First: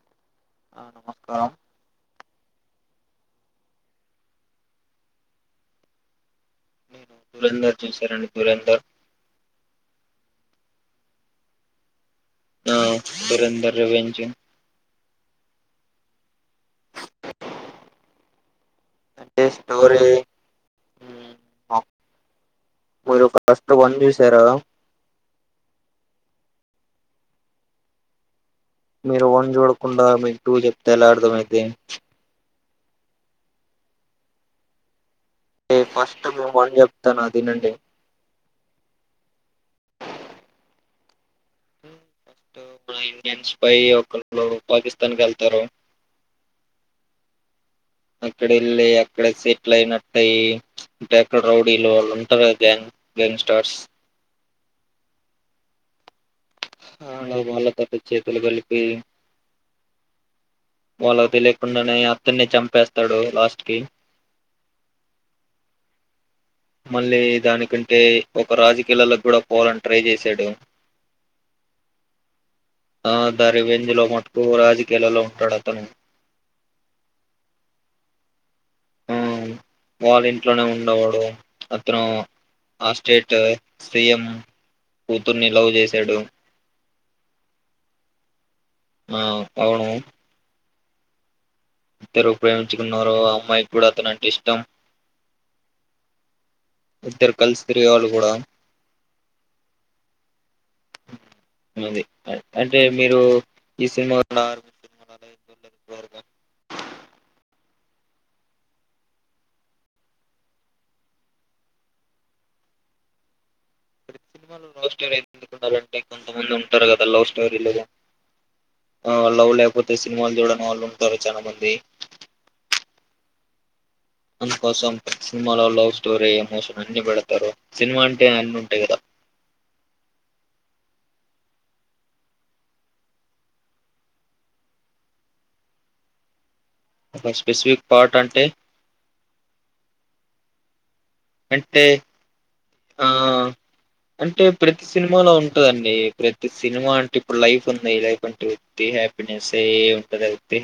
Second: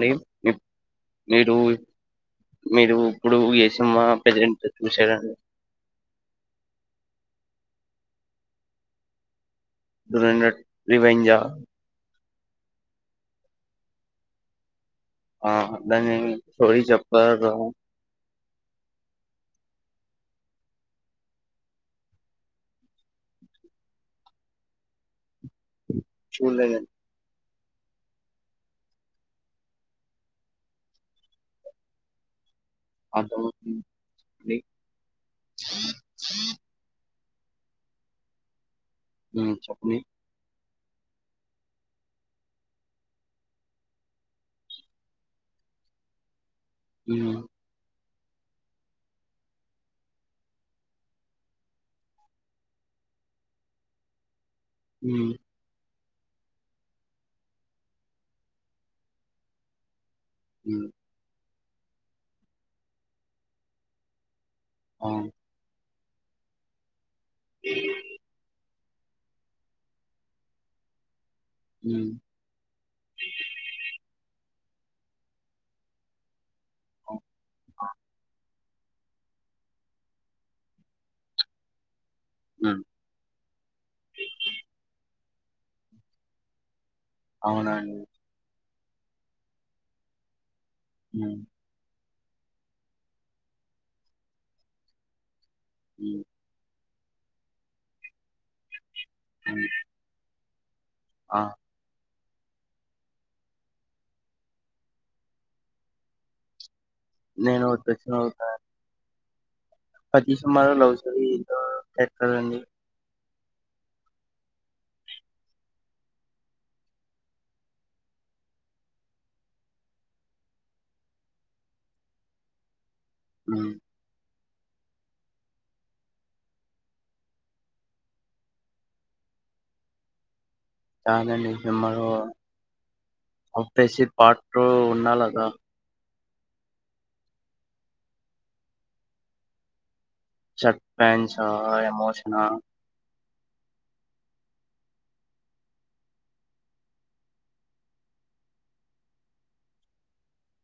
లీమ్ ఆ నమస్కారం మీరు మీరు ఇప్పుడు ఏ సినిమా ప్రజెంట్ చూశారు అండి మీను దురంధర్ చూసానండి దురంధర్ దురంధర్ రివేంజ్ ఆ ఆ దూరందర్ రివెంజ్ ఆ దాన్ని స్టోరీ చెప్పాదు అంటే స్టోరీ మ్మ్. మీరు ఫస్ట్ వన్ చూశారా చూడలేద మీరు వన్ చూడకుండా మీకు టూ చెప్తే ఎలా అర్థమైద్ది అర్థమవుతుంది చెప్పండి ఏ ఫస్ట్ ము గన్ చెప్ ప్తన్నా అదినండి ఉం చెప్పండి ఫస్ట్ ఇండియన్స్ పై ఒకరు పాకిస్తాన్ కి వెళ్తారు ఉహ్ అక్కడ వెళ్ళి అక్కడ సెటిల్ అయినట్టాయి ఇంక అక్కడ రౌడీలు వాళ్ళు ఉంటారు గ్యాంగ్ గ్యాంగ్స్టార్స్ ఉం ఆ వాళ్ళ తో చేతులు కలిపి ఉమ్ వాళ్లకి తెలియక కుండానే అక్కడనే చంపేస్తాడు లాస్ట్ కి అవున్ మళ్ళీ దానికంటే ఒక రాజ పిల్లలకు కూడా పోవాలని ట్రై చేశాడు ఉమ్ ఆ దా రివెంజ్ లో రాజకీయాలలో ఉంటాడు అతను ఆ ఆ ఆ వాళ్ళ ఇంట్లోనే ఉండేవాడు అతను ఉమ్ ఆ స్టేట్ సిఎం కూతుర్ని లవ్ చేశాడు అవునా అండి ఆ అవును ఉం ఇద్దరు ప్రేమించుకున్నారు ఆ అమ్మాయి కూడా అతనుంటే ఇష్టం అ ఇద్దరు కలిసి తిరివాళ్ళు కూడా అను అది అంటే మీరు ఈ సినిమా కూ [unintelligible] నేను [unintelligible] అతి సుమారు లవ్ స్టోరీ ఇతడి అండి ప్రతి సినిమాలు లవ్ స్టోరీ ఎట్లా ఉండాలి అంటే కొంతమంది ఉంటారు కదా లవ్ స్టోరీ లేదా ఆ లవ్ లేకపోతే సినిమాలు చూడడం వాళ్ళు ఉంటారు చాలా మంది. హ అందుకోసం సినిమాలో లవ్ స్టోరీ ఎమోషన్ అన్ని పెడతారు సినిమా అంటే అన్న ఉంటాయి కదా సినిమా లో పార్ట్ టూ ఉండాలి గా ఒక స్పెసిఫిక్ పార్ట్ అంటే స సస్పెన్స్ హ అంటే ఎమోషన్ హ ఆ అంటే ప్రతి సినిమాలో ఉంటదండి ప్రతి సినిమా అంటే ఇప్పుడు లైఫ్ ఉన్నాయి లైఫ్ అంటే వ్యక్తి హ్యాపీనెస్ ఏ ఉంటది ఐతే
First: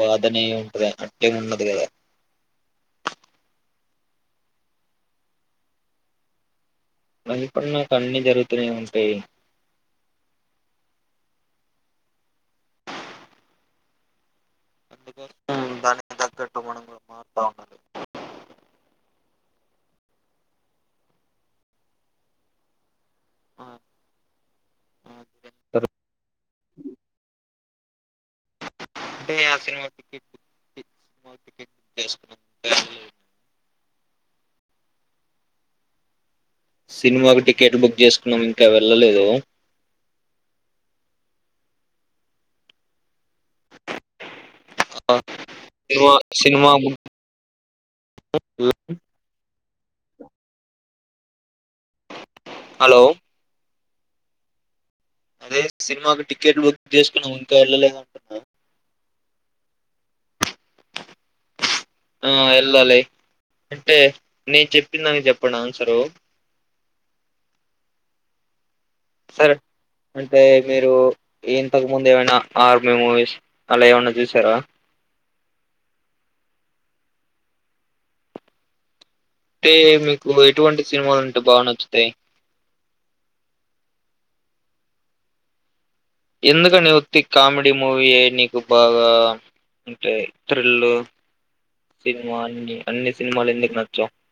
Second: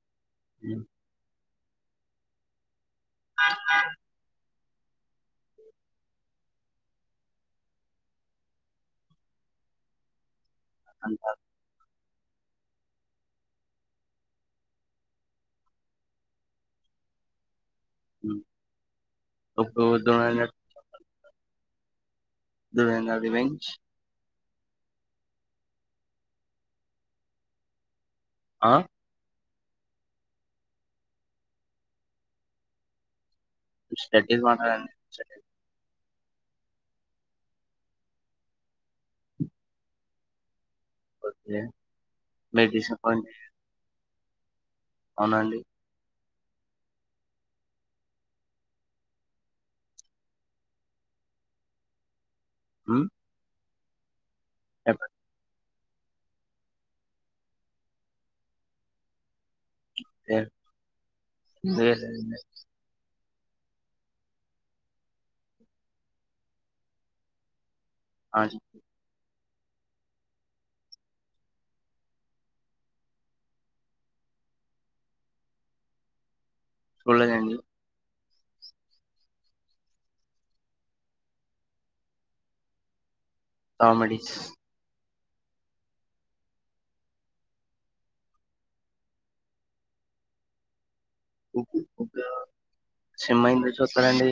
బాధనే ఉంటది అటిన్న అ ఆ లైఫ్ అన్ననక అన్ని జరుగుతూనే ఉంటాయి. అ అందుకని దానికి తగ్గట్టు మనం కూడా మారుతా ఉండాల ఒక [inaudible] దువందది వెెంచ స [unintelligible] ఆ ఆ సినిమా [unintelligible] చేస్తున్నా స్టడీ మాడి సినిమాకు టికెట్ బుక్ చేసుకున్నాం ఇంకా వెళ్ళలేదు ఓకే మరి డిస్సపోఇంట్ చేయకు సినిమాకి టికెట్ బుక్ చేసుకున్నాం ఇంకా వెళ్ళలేదు ఆ, సినిమా సినిమా ము అ హలోల ఎ అదే సినిమాకి టికెట్లు బుక్ చేసుకున్నా ఇంకా వెళ్ళలేద అంటున్నా ఏ లేదండి ఆ వెళ్ళాలి అంటే నేను చెప్పింన దానికి చెప్పండి ఆన్సరు అ సరే అంటే మీరు ఇంతకు ముందు ఏమైనా ఆర్మీ మూవీస్ అలా ఏమన్నా చూసారా. చూడలేదు అండి టే మీకు ఎటువంటి సినిమాలుంటే బాగ్ నచ్చుతాయ్. కామెడీస్ ఎందుకని వొత్తిగ్ కామెడీ మూవీయే నీకు బాగా అంటే థ్రిల్లు. సిన్మా సినిమాలు ఎందుకు ఎందుక్ నచ్చవు చూస్తరండి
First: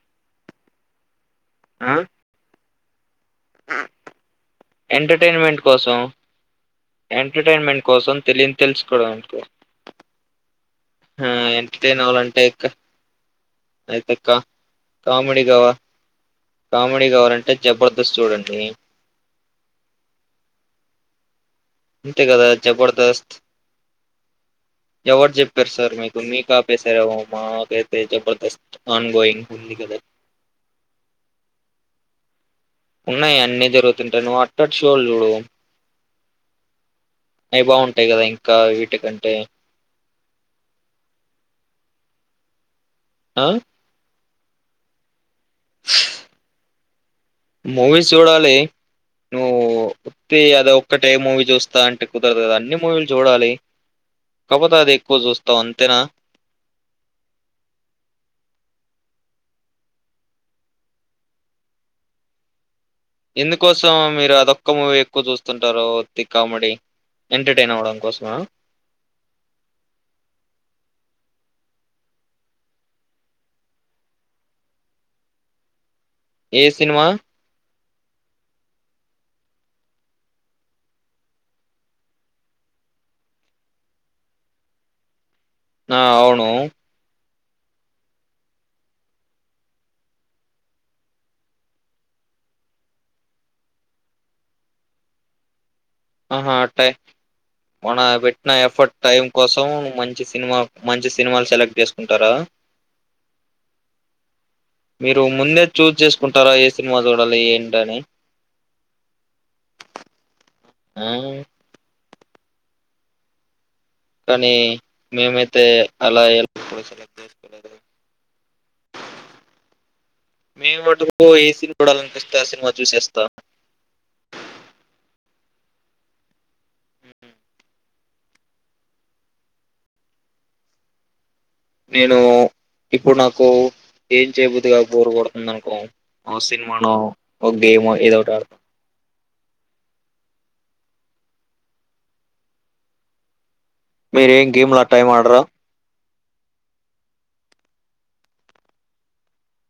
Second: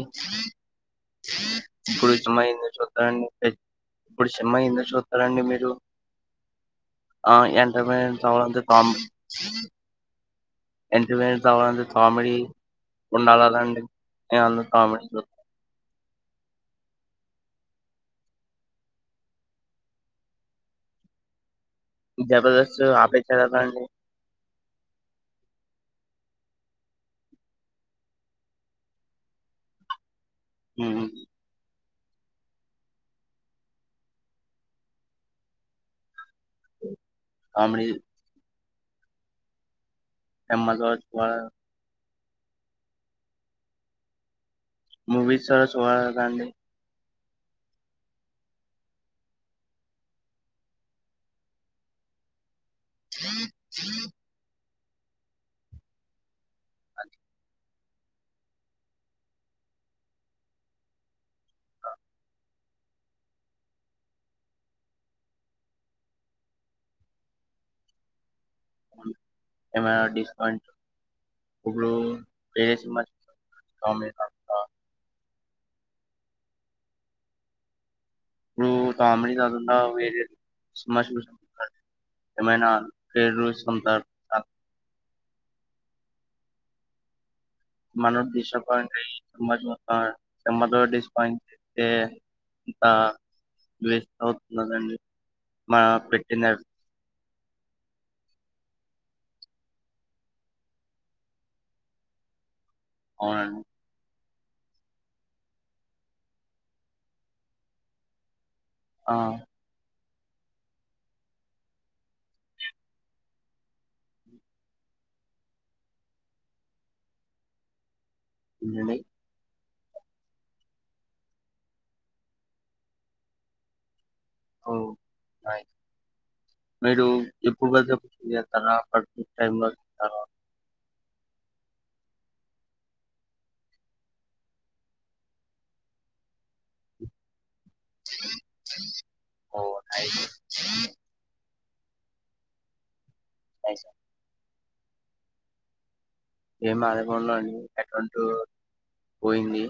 ఇప్పుడు ఈ సిన్మా ఎందుకు చూ. రండి ఇప్పుడు సిన్మా ఎందుకు చూత్తరండి ఎంటర్టైన్మెంట్ మీరు కోసం ఆ ఎంటర్టైన్మెంట్ కోసం ఎంటర్మైన్. తెలియని తెలుసుకోవడానికో [unintelligible] ఎంటర్మైన్టెట్ అవ్వాలంటే ఎంటర్టైన్ కామెడీ అవ్వాలంటే క- ఉండాలదండి అయితే ఏమైన కామెంట్లు. కామెడి గావాలంటే జబర్దస్ చూడండి. అంతే కదా జబర్దస్తు ఆపేశా గదండీ. ఎవర్ జెప్పిర్సార్ మీకు మీ కాపేశారేమో మాకైతే జబర్దస్త్ ఆన్ గోయింగ్ ఉంది కద. ఉమ్ ఉమ్ ఉన్నాయ్ అన్నీ జరుగుతుంటాయ్ నువ్వు అత్తర్ షోల్ జూడు. అయ్ కామెడీ బాగుంటాయ్ గదా ఇంకా ఇ టి కంటే [unintelligible] అ మూవీస్ చరస్ వాడరా అండి. మూవీస్ జూడాలి నువ్వు వొత్తి అదొక్కటే మూవీ జూస్తా అంటె కుదరద్ గదా అన్ని. మూవీల్ జూడాలి కబోత్ త అదెక్కువ్ జూస్తవ్ అంతెనా. అంతె ఎందుకోసం మీరు అదొక్క మూవీ ఎక్కువ్ జూస్తుంటారు ఒత్తి కామెడీ ఎంటర్టైన్ అవ్వడం కోస్మా. ఏమై డిస్కౌంట్ ఇబ్బుడు ఏ సిన్మా [inaudible] కామ్డీ తప్ప. ఏ సినిమా ఇబ్బుడు కామ్డి గాకుండా వేరేది సిన్మా [unintelligible] ఏమైనా [unintelligible] ఆ ఔను. మనం డిస్సప్పాయింటయ్య్ సిన్మా జూత్తా సిన్మాలో డిస్పాయింటైతే ఇంత వేస్టవ్తుంది కదండి. మా ఆహా పెట్టిందారు అట్టే మన బెట్న ఎఫర్ట్ టైం కోసం మంచి సినిమా మంచి సినిమాలు సెలెక్ట్ జేస్కుంటారా. ఔనండి. మీరు ముందే చూజ్ చేసుకుంటారా ఏ సిన్మా జూడల్ల ఏంటని. ఆ అమ్ కానీ మేమైతే అలా ఎప్పుడు సెలెక్ట్ జేస్కోలేదు. కొంజమెయ్ మేం మట్టుకు ఏ సినిమా చూడాలనిపిస్తే ఆ సినిమా చూసేస్థాం ఓ నైస్ మీరు ఎప్పుడ్ బడితే అప్పుడు చూసేత్తారా పడుకునే టైంలో సూత్తారా. నేను ఇప్పుడ్ నాకు ఏం చేయబుద్దిగాక బోర్ గొడుతుందనుకో ఆ సినిమానో. ఒగ్గేమో ఏదో ఒకటాడ్తా. స [inaudible] స మీర ఏం గేమ్లు అట్టా ఏమాడరా ఏం [unintelligible] అండి అకౌంట్ పోయింది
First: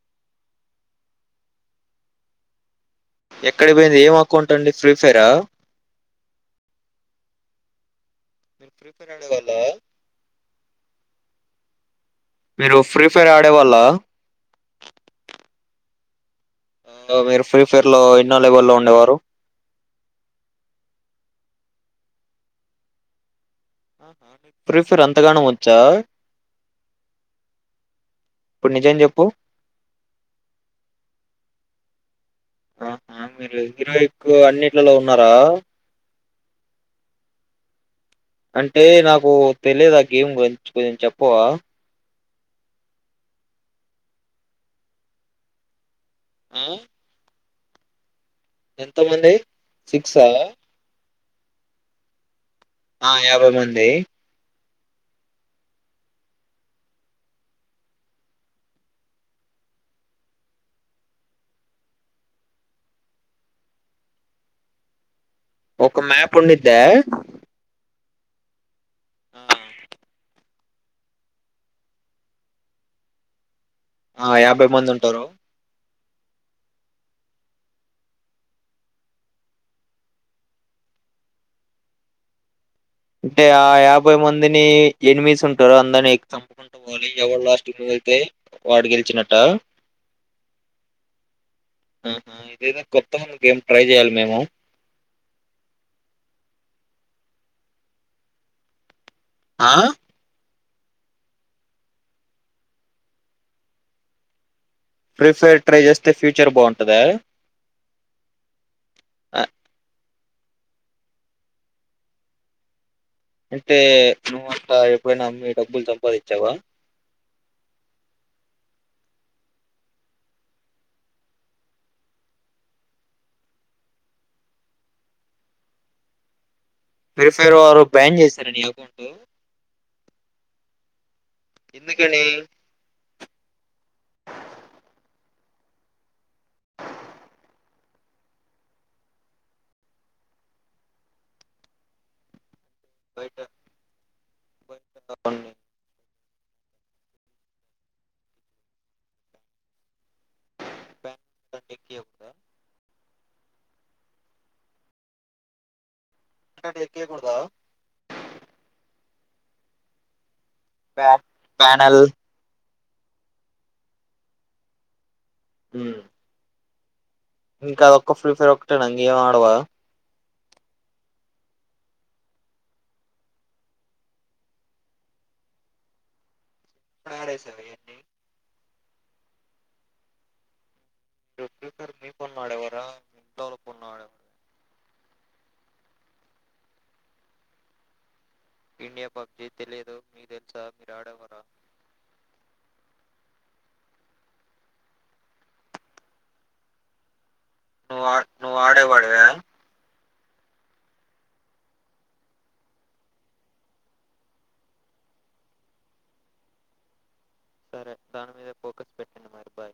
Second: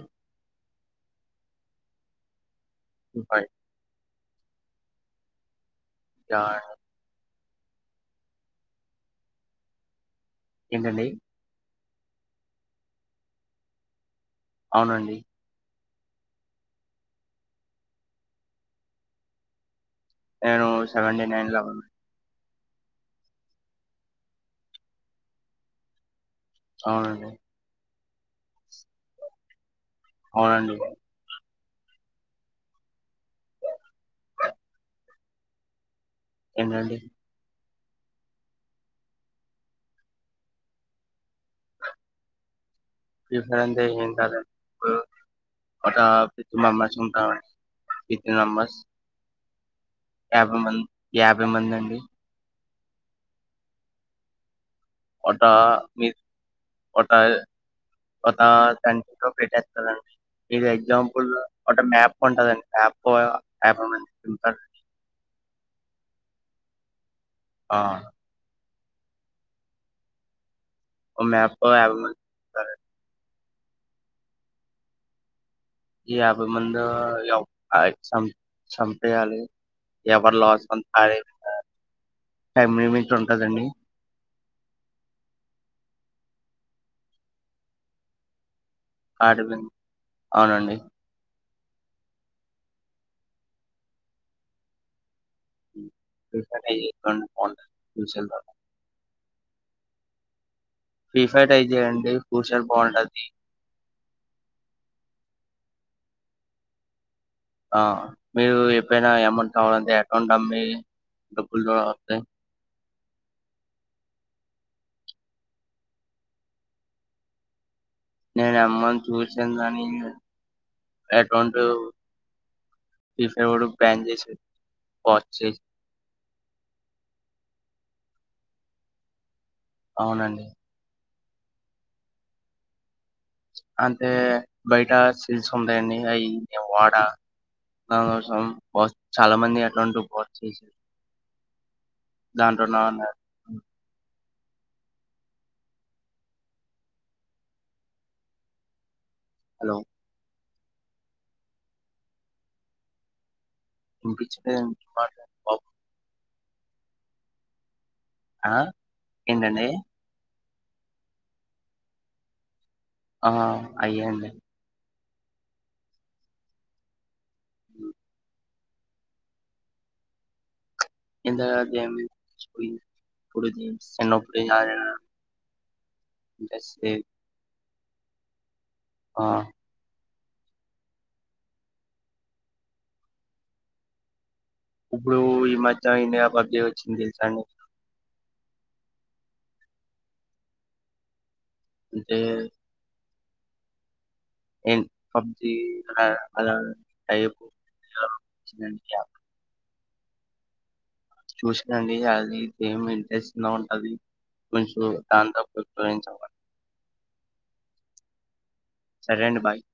బట్ ఎక్కడి పోయింది ఏమ్ అకౌంట్ అండి ఫ్రీ ఫైరా ఆహ్ మీరు ఫ్రీ ఫైర్ అడేవాళ్ళా ఏంటండీ మీరు ఫ్రీ ఫైర్ ఆడేవాళ్ళ అవునండి మీరు ఫ్రీ ఫైర్ లో ఎన్నో లెవెల్లో ఉండేవారు నేను సెవెంటీ నైన్ లో ఉన్నా ఆహ్ మీకు ఫ్రీ ఫైర్ అంతగనం వచ్చా అవునండి ఇప్పుడు నిజం చెప్పు అవునండి ఆహా మీరు [unintelligible] ఎక్కువ అన్నిట్లలో ఉన్నారా ఎంటండి అంటే నాకు తెలిదు ఆ గేమ్ గురించి కొంచెం చెప్పవా [unintelligible] ఆ? [unintelligible] ఇంటి నంబర్స్ ఎంతమంది సిక్సా యాభై మంది అండి ఆ యాభై మంది ఒక మీ ఒక ఒక గంటలో పెట్టేస్తరాండి ఇది ఎగ్జాంపుల్ ఒక మ్యాప్ ఉంటదండి మ్యాప్ లో యాబై మంది ఉంటారండి ఒక మ్యాప్ ఉండిద్దా ఆ ఆ ఓ మ్యాప్ లో యాబై మంది ఉంటారండి ఆ యాభై మంది ఉంటారు ఈ యాభై మంది చ చంపేయాలి ఎవరి లాస్ అయితే అంటే ఆ యాభై మంది అందరిని ఎనిమిస్ ఉంటారు అందరిని చంపుకుంటూ పోవాలి ఎవరు లాస్ట్ మిగిలితే వాడు గెలిచినట్ట [unintelligible] అవునండి ఆహా ఇదైదో కొత్తగుంది గేమ్ ట్రై చెయాలి మేము [inaudible] ఆ ఫ్రీ ఫైర్ ట్రై చేయండి, హూషర్ బాగుంటది. ఫ్రీ ఫైర్ ట్రై చేస్తే ఫ్యూచర్ బాగుంటదా ఆ మీరు ఎప్పుడైనా ఆ, ఏమౌంట్ కావాలంటే ఇంకా మీ డబ్బలు కూడా వస్తాయి అంటే నువ్వు అట్టా ఎప్పుడైనా అన్ని డబ్బులు సంపాదించావా నేను అమ్మని చూసిన్ననీ, అకౌంట్ ఇంకెవడో బ్యాన్ చేసిండు వచ్చేసి ప్రీ ఫైర్ ఎవరో బ్యాన్ చేసార నీ అకౌంట్? అవునండి. ఎందుకనీ? అంటే బయట సిల్స్ ఉంటాయండి, అయి నేన్ వాడా. దానికోసం చాలా మంది అట్లాంటి ఫ్రాడ్ చేసిర్రు. దాన్ తో నా నెట్ బయట బయట బావున్నయి. హలో బ్యాంక్ దాన్ ఏ టీ యం ఉందా? ఇన్పిచ్చుడే డిపార్ట్మెంట్ అవు ఇట్లాంటియి ఎక్కియకూడద? ఆ? ఏంటండి? Trap, panel. ఆహా, అయ్యేమ్ లేదు. ఉమ్ ఇంకా, అదొక్క ఫ్రీ ఫైర్ ఒకటేనా? ఇంగ ఏం ఆడవా? ఇంతదాక ఏం. పుడు సిన్నప్పుడు ఆడినా. ఇంట్రెస్ట్ లేదు. ఆడేసావా ఇయన్నీ ఆ [unintelligible] మీ ఫోన్ల ఆడేవార? ఇంట్లో వాళ్ళ ఫోన్ల ఆడేవార? ఇప్పుడు, ఈ మద్య ఇండియా పబ్జి వచ్చింది తెల్సా నీకు? ఇండియా పబ్జీ తెలియదు, మీకు తెలుసా? మీరు ఆడేవారా? అంటే ఏం? పబ్జీ అదా టైపు. నువ్వా నువ్వు వచ్చిందండి ఆడేవాడివా? చూస్నండి, అది గేమ్ ఇంట్రెస్ట్గా ఉంటది. కొంచెం దాన్ త ఉపయోగించాలి. తె, దాని మీద ఫోకస్ పెట్టండి మరి బాయ్ బాయ్